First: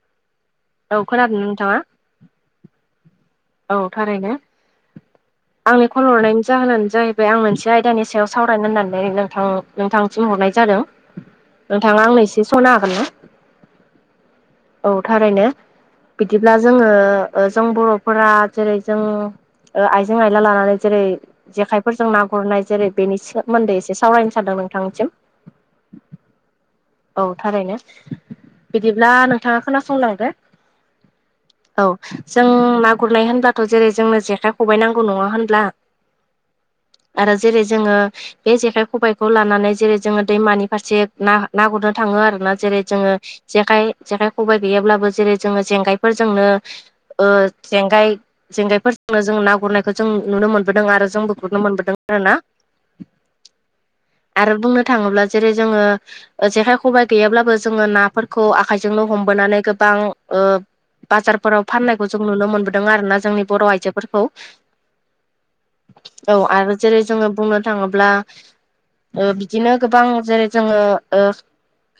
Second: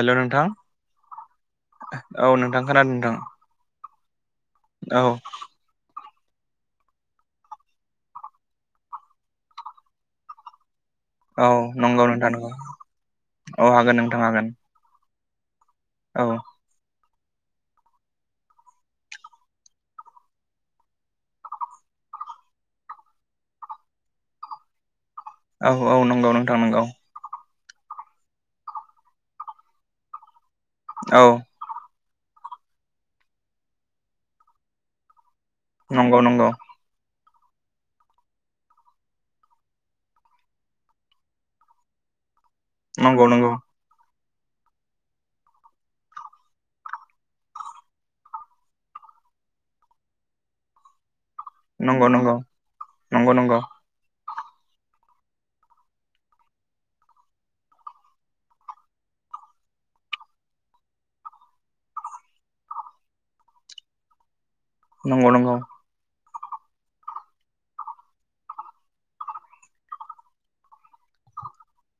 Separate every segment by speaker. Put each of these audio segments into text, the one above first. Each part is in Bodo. Speaker 1: हेलौ नोंथां
Speaker 2: औ खोनादों नोंथाङा
Speaker 1: औ नोंथां खोनादों नोंथां।
Speaker 2: औ थारैनो।
Speaker 1: औ
Speaker 2: आंनि कल हरनायनि जाहोनानो जाहैबाय आं मोनसे आयदानि सायाव सावरायनो होननानै नोंथां नोंथांसिम हरनाय जादों।
Speaker 1: औ
Speaker 2: नोंथाङा
Speaker 1: नंगौ
Speaker 2: आंनो
Speaker 1: नोंथां
Speaker 2: एसे
Speaker 1: नंगौ
Speaker 2: सम होनो हागोन ना
Speaker 1: औ हागोन नोंथां हागोन
Speaker 2: औ थारैनो
Speaker 1: औ
Speaker 2: बिदिब्ला जोङो ओ जों बर'फोरा जेरै जों ओ आइजें आयला लानानै जेरै जेखायफोरजों ना गुरनाय जेरै बेनि सोमोन्दै एसे सावरायनो सानदों नोंथांनिसिम
Speaker 1: औ औ नंगौ नोंथां नंगौ।
Speaker 2: औ थारैनो बिदिब्ला नोंथाङा खोनासंलांदो।
Speaker 1: औ
Speaker 2: औ जों ना गुरनाय होनब्लाथ' जेरै जोंनो जेखाइ खबाइ नांगौ नङा होनब्ला?
Speaker 1: नंगौ नंगौ
Speaker 2: आरो जेरै जोङो बे जेखाइ, खबाइखौ लानानै जेरै जोङो दैमानि फारसे ना ना गुरनो थाङो आरोना जेरै जोङो
Speaker 1: नंगौ नंगौ
Speaker 2: जेखाय जेखाइ, खबायाइ गैयाब्लाबो जेरै जोङो जेंगायफोरजोंनो ओ जेंगाय जेंगायफोरजोंनो जों ना गुरनायखौ जों नुनो मोनबोदों आरो जोंबो गुरनो मोनबोदों आरोना
Speaker 1: नंगौ नंगौ
Speaker 2: आरो बुंनो थाङोब्ला जेरै जोङो ओजेखाय खबाइ गैयाब्लाबो जोङो नाफोरखौ आखाइजोंनो हमबोनानै गोबां ओ बाजारफोराव फाननायखौ जों नुनो मोनबोदों आरोना जोंनि बर' आइजोफोरखौ
Speaker 1: नंगौ नंगौ
Speaker 2: औ आरो जेरै जोङो बुंनो थाङोब्ला ओ बिदिनो गोबां जेरै जोङो ओ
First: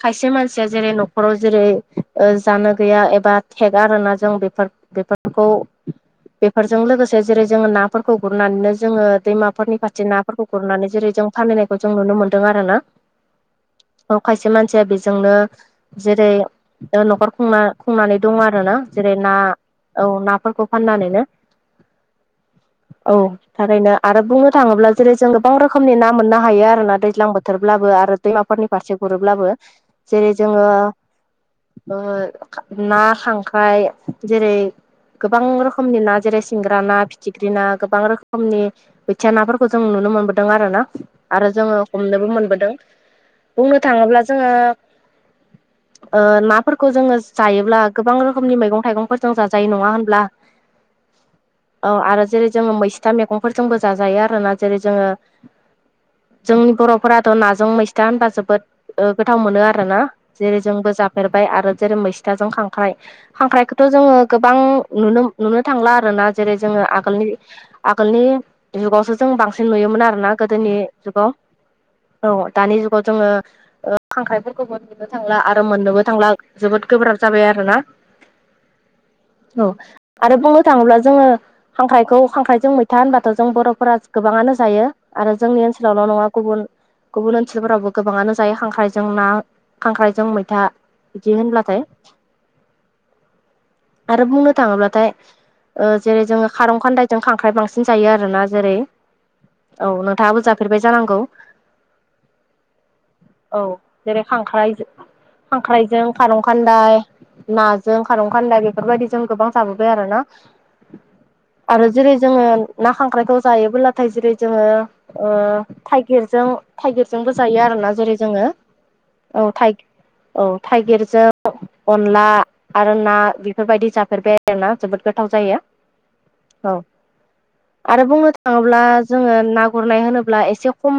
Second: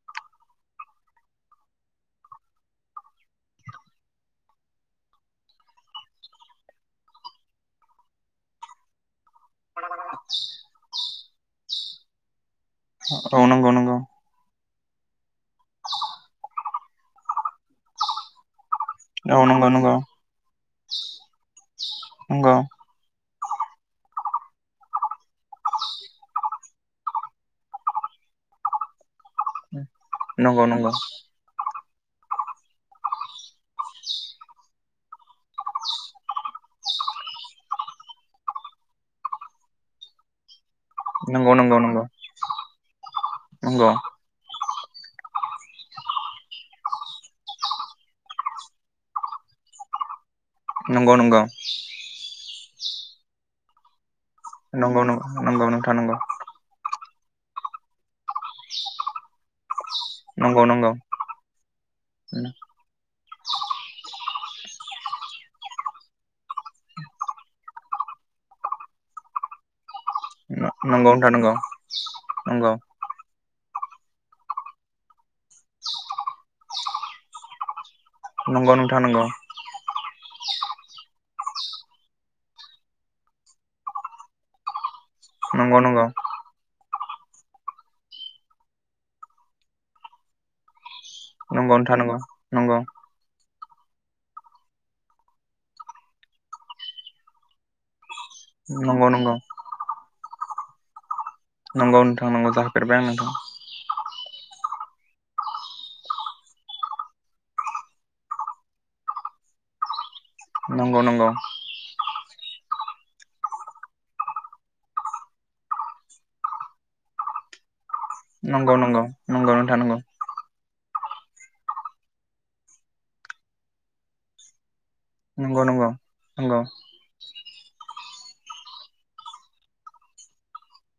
Speaker 2: खायसे मानसिया जेरै न'खराव जेरै ओ जानो गैया एबा थेगा आरोना जों बेफोर खौ बेफोरजों लोगोसे जेरै जोङो नाफोरखौ गुरनानैनो जोङो दैमा फोरफोरनि फारसे नाफोरखौ गुरनानै जेरै जों फानहैनायखौ जों नुनो मोन्दों आरोना
Speaker 1: औ नंगौ नंगौ
Speaker 2: औ खायसे मानसिया बेजोंनो जेरै ओ न'खर खुंना खुंनानै दङ आरोना जेरै ना औ नाफोरखौ फाननानैनो
Speaker 1: औ
Speaker 2: औ थरैनो आरो बुंनो थाङोब्ला जेरै जों गोबां रोखोमनि ना मोननो हायो आरोना दैज्लां बोथोरब्लाबो आरो दैमाफोरनि फारसे गुरोब्लाबो जेरै जोङो
Speaker 1: नंगौ नंगौ
Speaker 2: ओ खा ना खांख्राय जेरै गोबां रोखोमनि ना जेरै सिंग्रा ना, फिथिख्रि ना गोबां रोखोमनि बोथिया नाफोरखौ जों नुनो मोनबोदों आरोना आरो
Speaker 1: नंगौ नंगौ नंगौ
Speaker 2: जोङो हमनोबो मोनबोदों बुंनो
Speaker 1: नंगौ
Speaker 2: थाङोब्ला जोङो ओ नाफोरखौ जोङो जायोब्ला गोबां रोखोमनि मैगं थाइगंफोर जों जा जायो नङा होनब्ला
Speaker 1: नंगौ नंगौ
Speaker 2: औ आरो जेरै जोङो मैस्था मैगंफोरजोंबो जाजायो आरोना जेरै
Speaker 1: नंगौ
Speaker 2: जोङो
Speaker 1: नंगौ नंगौ नोंथां
Speaker 2: जोंनि बर'फोराथ' नाजों मैस्था होनबा जोबोद ओ गोथाव मोनो आरोना जेरै
Speaker 1: नंगौ नंगौ
Speaker 2: जोंबो जाफेरबाय आरो जेरै मैसथाजों खांख्राइ खांख्राइखौथ' जोङो गोबां नुनो नुनो थांला आरोना जेरै जोङो आगोलनि आगोलनि जुगावसो जों बांसिन नुयोमोन आरोना गोदोनि
Speaker 1: नंगौ
Speaker 2: जुगाव
Speaker 1: नोंथां नंगौ
Speaker 2: औ
Speaker 1: नंगौ
Speaker 2: दानि जुगाव जोङो ओ खांख्राइफोरखौबो नुनो थांला आरो मोननोबो थांला जोबोद गोब्राब जाबाय आरोना
Speaker 1: नंगौ नोंथां नंगौ
Speaker 2: औ आरो बुंनो थाङोब्ला जोङो खांख्राइखौ खांख्राइजों मैथा होनबाथ' जों बर'फोरा गोबाङानो जायो आरो जोंनि
Speaker 1: नंगौ नंगौ नोंथां
Speaker 2: ओनसोलावल' नङा गुबुन गुबुन ओनसोलफोरावबो गोबाङानो जायो खांख्रायजों ना खांख्रायजों मैथा बिदि
Speaker 1: नंगौ
Speaker 2: होनब्लाथाय
Speaker 1: नोथां नंगौ नंगौ
Speaker 2: आरो बुंनो थाङोब्लाथाय ओ जेरै जोङो खारं खान्दायजों खांख्राइ बांसिन जायो आर आरोना जेरै
Speaker 1: नंगौ नंगौ नंगौ
Speaker 2: औ नोंथाङाबो जाफेरबाय जानांगौ
Speaker 1: नंगौ नोंथां नंगौ जाफेरबाय आं नोंथां
Speaker 2: औ जेरै खांख्रायजो खांख्राइजों खारं खान्दाय नाजों खारं खान्दाय बे बेफोरबायदि जों गोबां जाबोबाय आरोना
Speaker 1: नंगौ नंगौ।
Speaker 2: आरो जेरै जोङो ना खांख्रायखौ जायोबोब्लाथाय जेरै जोङो ओ थाइगिरजों थाइगिरजोंबो जायो आरोना जेरै जोङो
Speaker 1: नंगौ नंगौ
Speaker 2: औ
Speaker 1: नंगौ
Speaker 2: थाइ
Speaker 1: नोंथा नंगौ
Speaker 2: औ थाइगिरजों अनला आरो ना बेफोरबायदि जाफेरबाय ना जोबोद गोथाव जायो
Speaker 1: नंगौ नंगौ नंगौ
Speaker 2: औ आरो बुंनो थाङोब्ला जोङो ना गुरनाय होनोब्ला एसे खम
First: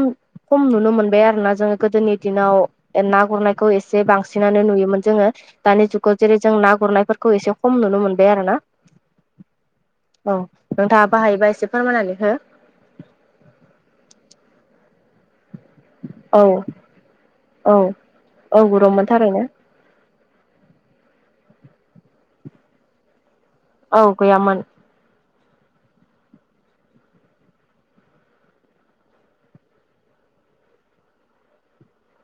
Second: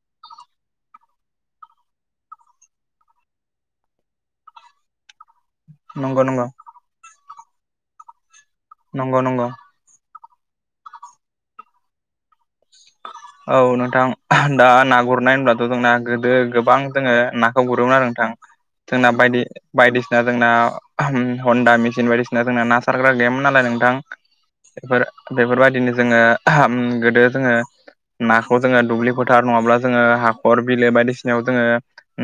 Speaker 2: खम नुनो मोनबाय आरोना जोङो गोदोनि दिनाव ना गुरनायखौ एसे बांसिनानो नुयोमोन जोङो दानि जुगाव
Speaker 1: नंगौ नंगौ
Speaker 2: जेरै जों ना गुरनायफोरखौ एसे खम नुनो मोनबाय आरोना
Speaker 1: नंगौ नंगौ।
Speaker 2: औ नोंथाङा बाहायोबा एसे फोरमायनानै हो
Speaker 1: औ नोंथां दा ना गुरनाय होनब्ला जोंना गोदो
Speaker 2: औ
Speaker 1: गोबां जोङो नाखौ
Speaker 2: औ
Speaker 1: गुरोमोन आरो नोंथां
Speaker 2: औ गुरोमोन
Speaker 1: जोंना बायदि
Speaker 2: थारैनो
Speaker 1: बायदिसिना जोंना हन्दा मेसिन बायदिसिना जोंना ना सारग्रा गैयामोन नालाय नोंथां
Speaker 2: औ गैयामोन।
Speaker 1: बेफोर बेफोरबायदिनो जोङो गोदो जोङो। नाखौ जोङो दुब्लि फोथार नङाब्ला जोङो हाखर बिलो बायदिसिनायाव जोङो।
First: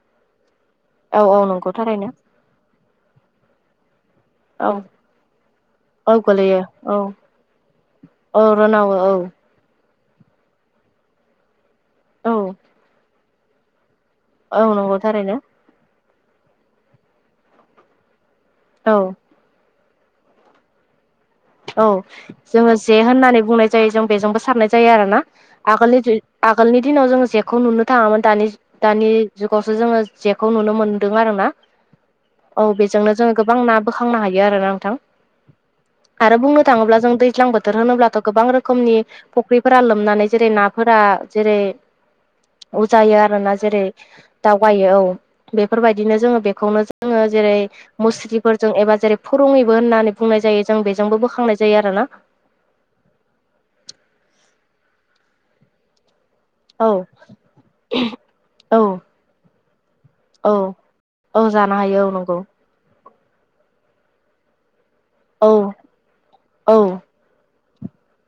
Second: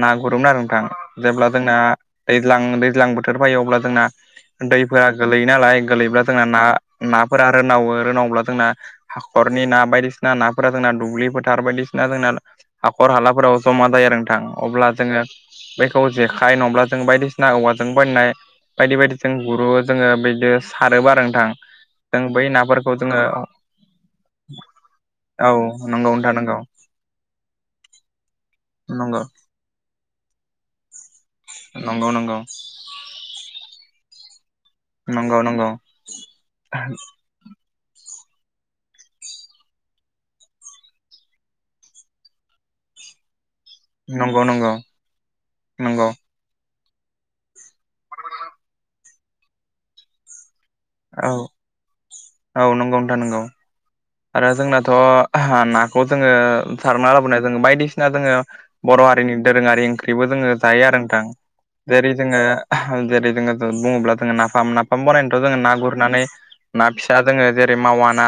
Speaker 1: ना गुरोमोन आरो नोंथां
Speaker 2: औ
Speaker 1: जेब्ला
Speaker 2: नंगौ
Speaker 1: जोंना
Speaker 2: थारैनो
Speaker 1: दैज्लां दैज्लां बोथोर फायो अब्ला जोंना।
Speaker 2: औ
Speaker 1: दैफोरा गोलैयो नालाय
Speaker 2: औ
Speaker 1: गोलैब्ला जोंना
Speaker 2: गोलैयो
Speaker 1: ना
Speaker 2: औ
Speaker 1: नाफोरा रोनावो
Speaker 2: औ
Speaker 1: रोनावब्ला जोंना
Speaker 2: रोनावो औ
Speaker 1: हाखर नि ना बायदिसिना नाफोरा जोंना दुब्लि फोथार बायदिसिना जोंना
Speaker 2: औ
Speaker 1: हाखर हालाफोराव ज'मा जायो आरो।
Speaker 2: औ
Speaker 1: अब्ला
Speaker 2: नंगौ
Speaker 1: जोङो
Speaker 2: थारैनो
Speaker 1: बेखौ जेखाइ नङाब्ला जों बायदिसिना औवाजों बायनाय
Speaker 2: औ
Speaker 1: बायदि बायदि जों गुरु जोङो बिदिनो सारोबो आरो नोंथां
Speaker 2: औ
Speaker 1: जों बै
Speaker 2: जोङो
Speaker 1: नाफोरखौ
Speaker 2: जे होननानै बुंनाय जायो जों बेजोंबो सारनाय जायो आरो ना।
Speaker 1: औ नंगौ
Speaker 2: आगोलनि
Speaker 1: नोंथां
Speaker 2: [unintelligible]
Speaker 1: नंगौ
Speaker 2: आगोलनि दिनाव जोङो जेखौ नुनो थाङामोन दानि दानि
Speaker 1: नंगौ
Speaker 2: जुगावसो जोङो जेखौ नुनो मोनो आरोना
Speaker 1: नंगौ नंगौ
Speaker 2: औ बेजोंनो जोङो गोबां ना बोखांनो हायो आरोना नोंथां
Speaker 1: नंगौ नंगौ।
Speaker 2: आरो बुंनो थाङोब्ला जों दै दैज्लां बोथोर होनोब्लाथ' गोबां रोखोमनि फुख्रिफोरा लोमनानै जेरै नाफोरा जेरै उजायो आरोना जेरै
Speaker 1: नंगौ नंगौ
Speaker 2: दावगायो औ
Speaker 1: नंगौ
Speaker 2: बेफोरबायदिनो जोङो बेखौनो जोङो जेरै मुस्रिफोरजों एबा जेरै फोरुङैबो होननानै बुंनाय जायो जों बेजोंबो
Speaker 1: औ
Speaker 2: बोखांनाय जायो आरोना
Speaker 1: औ नंगौ नोंथां नंगौ आरो जोंनाथ' नाखौ जोङो
Speaker 2: औ
Speaker 1: सारना लाबोना जोङो बायदिसिना जोङो
Speaker 2: औ
Speaker 1: बर' हारिनि दोरोङारि ओंख्रिबो जोङो
Speaker 2: औ
Speaker 1: जायो आरो नोंथां
Speaker 2: औ जानो हायो औ
Speaker 1: जेरै
Speaker 2: नंगौ
Speaker 1: जोङो जेरै जोङो बुङोब्ला जोङो नाफाम नाफाम बानायनोथ'
Speaker 2: औ
Speaker 1: जोङो ना गुरनानै
Speaker 2: औ
Speaker 1: ना फि दा जोङो जेरै मावा ना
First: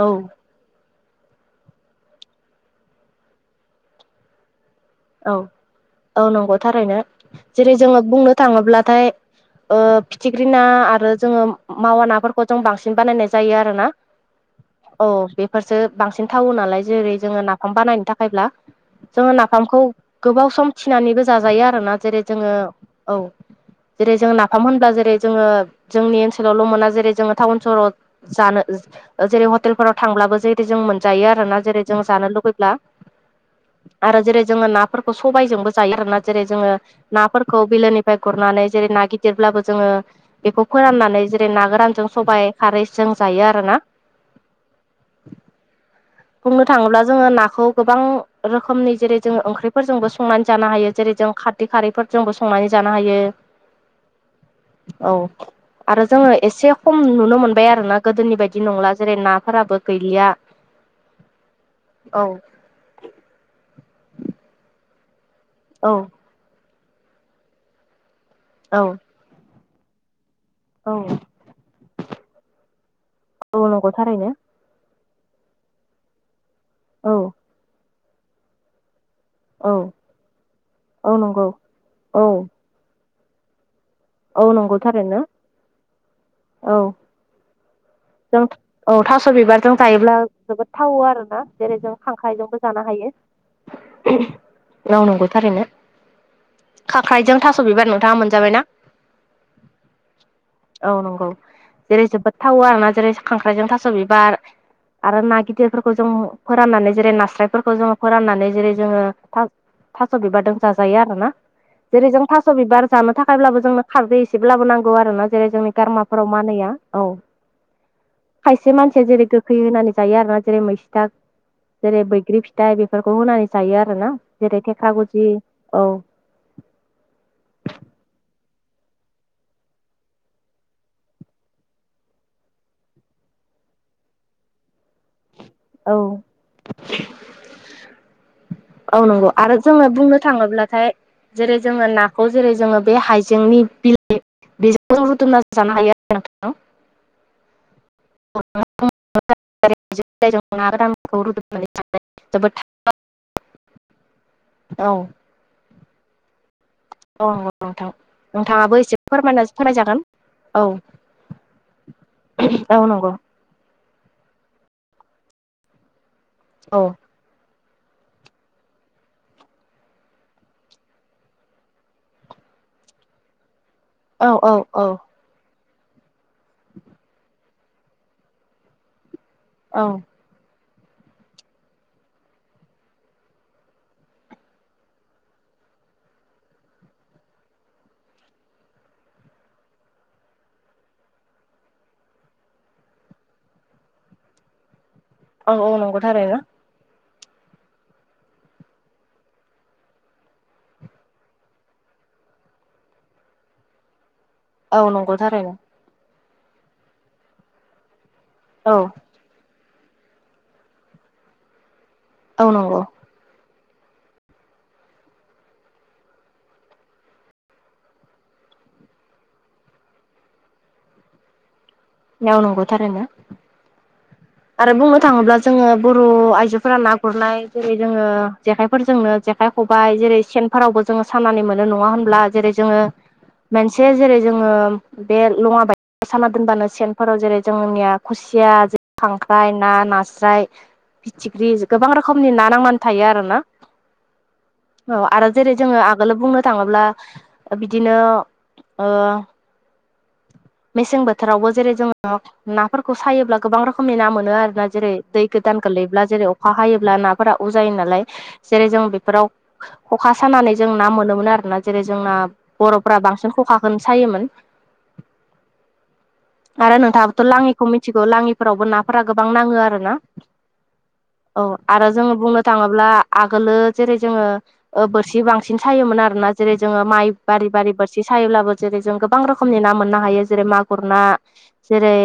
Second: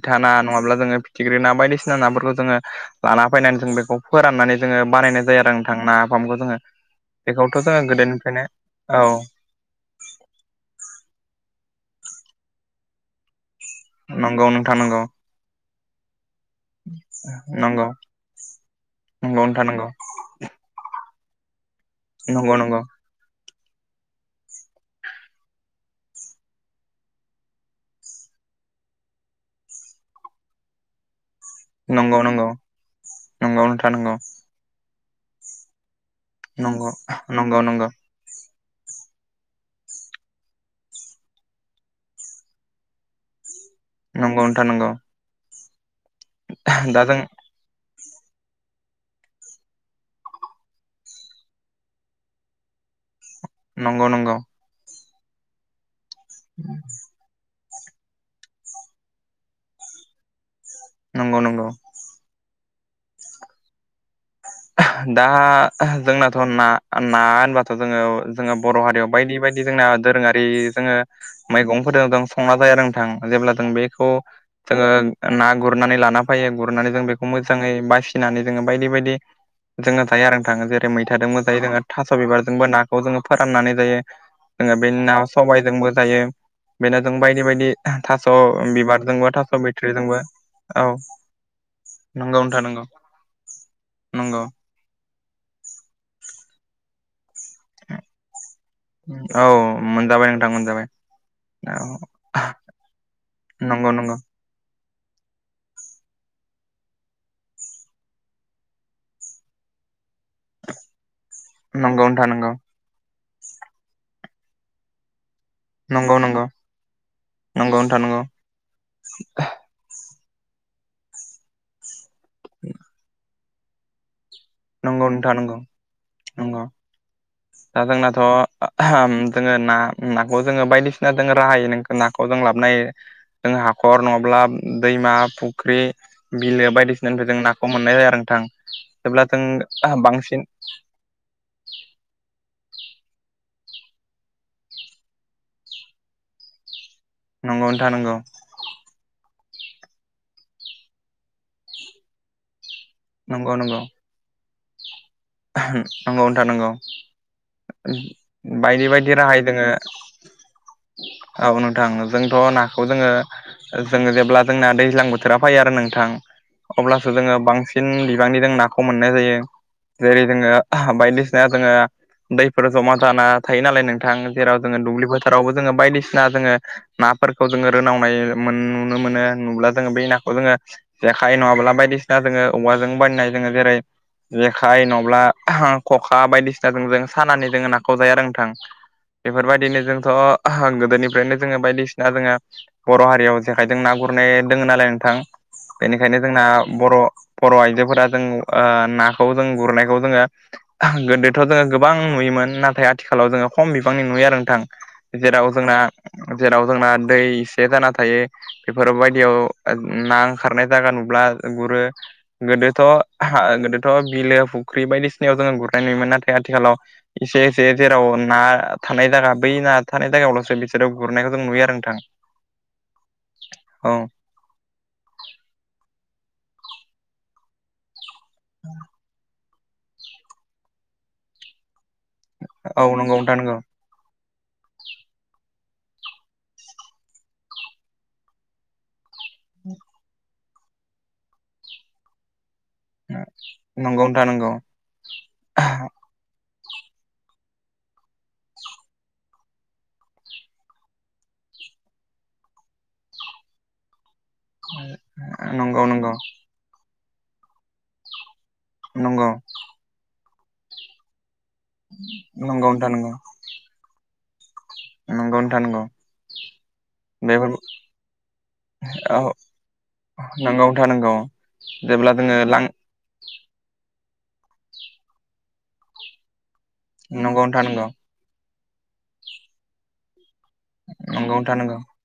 Speaker 2: औ
Speaker 1: ना नङाब्ला जोङो फिथिख्रि ना बायदिसिना नाफोरखौ जोङो लाना फैनानै जों बेखौ फोराननानै जोङो बानायनाय
Speaker 2: औ
Speaker 1: जायो आरो नोंथां
Speaker 2: औ
Speaker 1: नाफामखौ
Speaker 2: नंगौ
Speaker 1: जोङो
Speaker 2: थारैनो
Speaker 1: बेखौथ'
Speaker 2: जेरै
Speaker 1: जोङो
Speaker 2: बुंनो
Speaker 1: गोदोनिफ्रायनो औ
Speaker 2: थाङोब्लाथाय ओ फिथिख्रि ना आरो जोङो मावा नाफोरखौ जों बांसिन बानायनाय जायो आरो
Speaker 1: नंगौ नोंथां नंगौ
Speaker 2: औ बेफोरसो बांसिन थावो नालाय जेरै जोङो नाफाम
Speaker 1: नंगौ
Speaker 2: बानायनो थाखायब्ला जोङो
Speaker 1: नंगौ नोंथां
Speaker 2: नाफामखौ
Speaker 1: नंगौ
Speaker 2: गोबाव सम थिनानैबो जाजायो आरोना जेरै
Speaker 1: नंगौ
Speaker 2: जोङो औ जेरै जों नाफाम होनब्ला जेरै जोङो जोंनि ओनसोलावल' मोना जेरै जोङो टाउन सहराव जानो ओ जेरै हटेलफोराव थांब्लाबो जेरै जों जायो आरोना जेरै जों
Speaker 1: नंगौ नंगौ
Speaker 2: जानो लुबैब्ला
Speaker 1: नंगौ नोंथां
Speaker 2: आरो जेरै जोङो नाफोरखौ सबायजोंबो जायो आरोना जेरै जोङो
Speaker 1: नंगौ नंगौ नंगौ
Speaker 2: नाफोरखौ बिलोनि। गुरनानै जेरै ना गिदिरब्लाबो जोङो। बेखौ फोराननानै जेरै ना गोरानजों सबाइ खारै जों जायो आरो ना।
Speaker 1: नंगौ नोंथां नंगौ‌।
Speaker 2: बुंनो थाङोब्ला
Speaker 1: जों
Speaker 2: जोङो नाखौ गोबां रोखोमनि जेरै जोङो ओंख्रि फोरजोंबो संनानै जानो हायो जेरै जों खारदै खारैफोरजोंबो संनानै जानो हायो
Speaker 1: नंगौ नंगौ
Speaker 2: औ आरो जोङो एसे खम नुनो मोनबाय आरोना गोदोनि बायदि नंला जेरै नाफोराबो गैलिया
Speaker 1: नंगौ नंगौ।
Speaker 2: औ। [inaudible]
Speaker 1: दा
Speaker 2: औ
Speaker 1: जोंनाथ' ना ना होनबाथ' जोङो जोङो बर'
Speaker 2: औ
Speaker 1: हारियाव। बायदि बायदि जोंना दोरोङारि। जोङो
Speaker 2: औ
Speaker 1: मैगंफोरजों जों संना जाया नोंथां
Speaker 2: औ
Speaker 1: जेब्ला जों
Speaker 2: नंगौ
Speaker 1: बेखौ।
Speaker 2: थारैनो
Speaker 1: जोङो ना गुरनानै लाना फैयो गुरनानै जों
Speaker 2: औ
Speaker 1: बेखौ मोजाङै बासिनानै जोङो बायदि बायदि।
Speaker 2: औ
Speaker 1: जोङो जायो आरो थाङो जेरै
Speaker 2: औ
Speaker 1: मैथोंबो
Speaker 2: नंगौ
Speaker 1: जायो जोङो थास'
Speaker 2: औ
Speaker 1: बिबारजोंबो नाखौ जोङो फोराननानै जायो।
Speaker 2: औ
Speaker 1: जोङो
Speaker 2: नंगौ
Speaker 1: बे ना
Speaker 2: थारैनो
Speaker 1: सबायजोंबो जायो।
Speaker 2: औ
Speaker 1: बेना जों बायदि बायदि थास'
Speaker 2: जों औ
Speaker 1: बिबारजोंबो थास'
Speaker 2: बिबारजों जायोब्ला
Speaker 1: बिथट्रिजोंबो।
Speaker 2: जोबोद थावो आरो ना जेरै जों खांख्रायजोंबो
Speaker 1: नंगौ
Speaker 2: जानो हायो।
Speaker 1: नंगौ
Speaker 2: मावनांगौ थारैनो खांख्राइजों थास' बिबार नोंथाङा मोनजाबायना।
Speaker 1: औ औ मोनजाबाय नोंथां मोनजाबाय।
Speaker 2: औ नंगौ।
Speaker 1: औ
Speaker 2: जेरै जोबोद थावो आरोना जेरै खांख्राइजों थास'
Speaker 1: नंगौ नंगौ
Speaker 2: बिबार। आरो ना गिदिरफोरखौ जों फोराननानै जेरै नास्रायफोरखौ जोङो फोराननानै जेरै जोङो। थास' बिबारजों जाजायो आरोना
Speaker 1: नंगौ
Speaker 2: जेरै जों
Speaker 1: नोंथां नंगौ
Speaker 2: थास' बिबार जानो थाखायब्लाबो जोंनो। खारदै एसेब्लाबो नांगौ आरो ना जेरै जोंनि।
Speaker 1: नंगौ
Speaker 2: गारामाफोराव
Speaker 1: नंगौ
Speaker 2: मानैया औ
Speaker 1: नंगौ नोंथां नंगौ
Speaker 2: खायसे मानसिया जेरै गोखै होनानै। जायो आरोना जेरै मैसिथा जेरै बैग्रि फिथाइ बेफोरखौ होनानै जायो आरो ना।
Speaker 1: नंगौ नोंथां नंगौ नंगौ।
Speaker 2: [inaudible]
Speaker 1: दा जोंनाथ' जोङो ना नाखौ जोङो बायदिसिना जोंनो राहायै नों नाखौ जों लाबोनो हायो। जों हाखर नङाब्ला दैमा फाख्रि। फुख्रि
Speaker 2: औ
Speaker 1: बिलो बायदिसिनानिफ्राय जों नाखौ मोननाय जायो आरो नोंथां।
Speaker 2: औ
Speaker 1: जेब्ला
Speaker 2: नंगौ
Speaker 1: जों
Speaker 2: आरो जोङो बुंनो
Speaker 1: बांसिन
Speaker 2: थाङोब्लाथाय। जेरै जोङो नाखौ जेरै जोङो बे हाइजेंनि बिलाइ। बेजों रुथुमना जानो हायो आरो नोंथां।
Speaker 1: नंगौ नोंथां नंगौ।
Speaker 2: अ [inaudible] ना ग्रामखौ रुदनानै जोबोद [unintelligible]
Speaker 1: नंगौ नंगौ।
Speaker 2: औ।
Speaker 1: नंगौ नोंथां नंगौ।
Speaker 2: औ औ नोंथां नोंथाङाबो
Speaker 1: बायदि
Speaker 2: एसे
Speaker 1: बायदि राहायै
Speaker 2: फोरमायना
Speaker 1: जोङो
Speaker 2: फोरायजागोन औ।
Speaker 1: औ नोंथां जोंथ'
Speaker 2: औ
Speaker 1: नाखौ जोङो।
Speaker 2: नंगौ
Speaker 1: जोङो जेब्ला जोंना दैज्लां बोथोरा फैयो आरो नोंथां
Speaker 2: औ
Speaker 1: अब्लासो। जोङो बांसिन बिबांनि जों नाखौ मोननाय जायो। जेरै जोङो बायदिसिना जोङो दैफोर जमा जाना थायो नालाय नों। नोंथां
Speaker 2: औ औ औ
Speaker 1: रावुबलि फ [unintelligible] जेरावबो जोङो बायदिसिना जोङो नाफोरखौ जोङो रोनावनाय नुनो मोनो नुब्ला
Speaker 2: औ
Speaker 1: जोङो बे नाखौ। जोङो जेखाइ नङाब्ला बायदिसिना जोङो औवाजों बायनाय जोङो जेरै आखाइ नङाब्ला ख'खा बायदिसिनाजों जों सानानानै जोङो नाखौ जाया आरो नोंथां बेफोरबायदिनो जोंथ' गोदोनिफ्रायनो जोङो बायदिसिना जोङो बर' हारियाव जेखायजों ना गुरनाय दोङ नालाय नोंथां
Speaker 2: औ नंगौ
Speaker 1: बेनिखायनो
Speaker 2: थारैनो
Speaker 1: जोंना बर' बर' आइजोफोरा जों ना खौ जों गुरनायखौ जोङो गोदोथ' जोङो गोबां नुयोमोन नाथाय आथिखालाव जोङो खम बिबांनि नुयो आरो
Speaker 2: औ नंगौ
Speaker 1: जेराव
Speaker 2: थारैनो
Speaker 1: जोंना जेराव जोंना दै एसे जाना थायो
Speaker 2: औ
Speaker 1: बेफोरबायदि याव ना ओंखारनाय जायगा नुब्ला गुरो
Speaker 2: औ नंगौ
Speaker 1: गोदोथ' गोदो थ' बिलो फुख्रि बायदिसिनायाव जोङो गुरनाय नुोमोन नाथाय आथिखालाव एसे एसे जेराव ना थानाय जायगा बै ना थानाय जायगायावल'सो बिसोराव गुरनायखौ जों नुयो आरो नोंथां
Speaker 2: औ नंगौ थारैनो
Speaker 1: औ
Speaker 2: आरो बुंनो थाङोब्ला जोङो बर' आइजोफोरा ना गुरनाय जेरै जोङो जेखायफोरजोंनो जेखाइ खबायाइ जेरै सेनफोरावबो जोङो साननानै मोनो नङा होनब्ला जेरै जोङो
Speaker 1: औ नंगौ नोंथां नंगौ
Speaker 2: मोनसे जेरै जोङो बे लङा बाय साना दोनबानो सेनफोराव जेरै जोंनिया खुसिया खांख्राइ ना नास्राय फिथिख्रि गोबां रोखोमनि नाना मान थायो आरोना
Speaker 1: नंगौ नोंथां नंगौ।
Speaker 2: औ आरो जेरै जोङो आगोल बुंनो थाङोब्ला बिदिनो ओ मेसें बोथोरावबो जेरै जोङो नाफोरखौ सायोब्ला गोबां रोखोमनि ना मोनो आरो जेरै दै गोदानखौ
Speaker 1: नंगौ
Speaker 2: लैब्ला
Speaker 1: नंगौ नंगौ
Speaker 2: जेरै अखा हायोब्ला नाफोरा उ जायो नालाय जेरै जों बेफोराव खखा सानानै जों ना मोनोमोन आरोना जेरै जोंना
Speaker 1: नंगौ
Speaker 2: बर'फ्रा बांसिन खखाखौनो सायोमोन
Speaker 1: नोंगौ नोंथाङ नंगौ
Speaker 2: आरो नोंथाङाबोथ'
Speaker 1: बेफोर
Speaker 2: लाङिखौ मिथिगौ लाङिफोरावबो नाफोरा
Speaker 1: औ
Speaker 2: गोबां नाङो आरो ना
Speaker 1: नंगौ नोंथां नंगौ
Speaker 2: औ आरो
Speaker 1: जेब्ला
Speaker 2: जोङो बुंनो
Speaker 1: लां
Speaker 2: थाङोब्ला आगोलो जेरै जोङो बोरसि बांसिन सायोमोन आरोना जेरै जोङो माइ
Speaker 1: नंगौ
Speaker 2: बारि
Speaker 1: नोंथां
Speaker 2: बारि
Speaker 1: नंगौ
Speaker 2: बोरसि सायोब्लाबो जेरै जों गोबां रोखोमनि ना मोननो हायो जेरै मागुर ना
Speaker 1: नंगौ नोंथां नंगौ
Speaker 2: जेरै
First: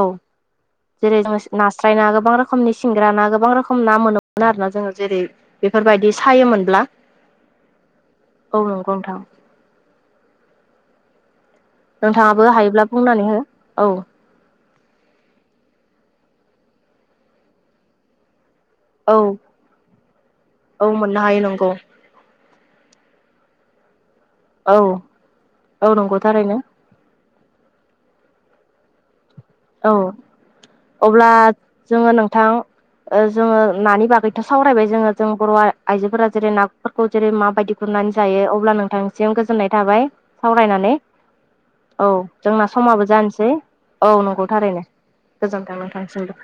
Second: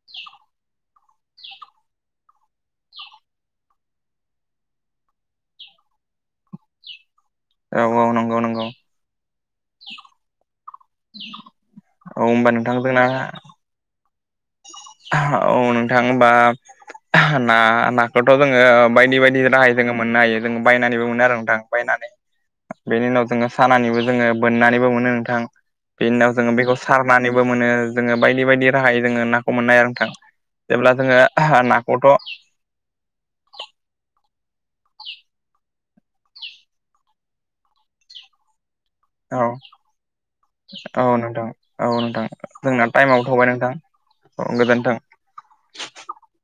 Speaker 2: औ जेरै जोङ नास्राय ना गोबां रोखोमनि सिंग्रा ना गोबां रोखोम ना मोनोमोन आरो ना जोङो जेरै बेफोरबायदि सायोमोनब्ला
Speaker 1: औ औ नंगौ
Speaker 2: औ
Speaker 1: नंगौ
Speaker 2: नोंथां
Speaker 1: औ
Speaker 2: नोंथाङाबो
Speaker 1: होमबा नोंथां
Speaker 2: हायोब्ला
Speaker 1: जोंना
Speaker 2: बुंनानै हो औ
Speaker 1: औ नोंथांबा ना नाखौथ' जोङो
Speaker 2: औ
Speaker 1: बायदि बायदि राहाय जोङो मोननो हायो जों
Speaker 2: औ
Speaker 1: बायनानैबो
Speaker 2: मोननो
Speaker 1: मोनो आरो
Speaker 2: हायो
Speaker 1: नोंथां
Speaker 2: नंगौ
Speaker 1: बायनानै बेनि उनाव जोङो सानानिबो जोङो
Speaker 2: औ
Speaker 1: बोननानैबो मोनो नोंथां
Speaker 2: औ
Speaker 1: बेनि
Speaker 2: नंगौ
Speaker 1: उनाव जोङो
Speaker 2: थारैनो
Speaker 1: बेखौ सारनानैबो मोनो जोङो बायदि बायदि राहायै जोङो ना मोननाय आरो
Speaker 2: औ
Speaker 1: नोंथां जेब्ला
Speaker 2: अब्ला
Speaker 1: जोङो
Speaker 2: जोङो
Speaker 1: नाखौथ'
Speaker 2: नोंथां जोङो नानि बागैथ' सावरायबाय जोङो जों बर' आइजोफोरा जेरै नाफोरखौ जेरै माबायदि बुखुमनानै जायो अब्ला नोंथां बिथिम
Speaker 1: औ
Speaker 2: गोजोननाय थाबाय सावरायनानै
Speaker 1: औ नोंथां नोंथां
Speaker 2: औ जोंना समाबो
Speaker 1: टाइमाबो थौबाय
Speaker 2: जानोसै
Speaker 1: नोंथां
Speaker 2: औ नंगौ थारैनो गोजोनथों थांसिमबो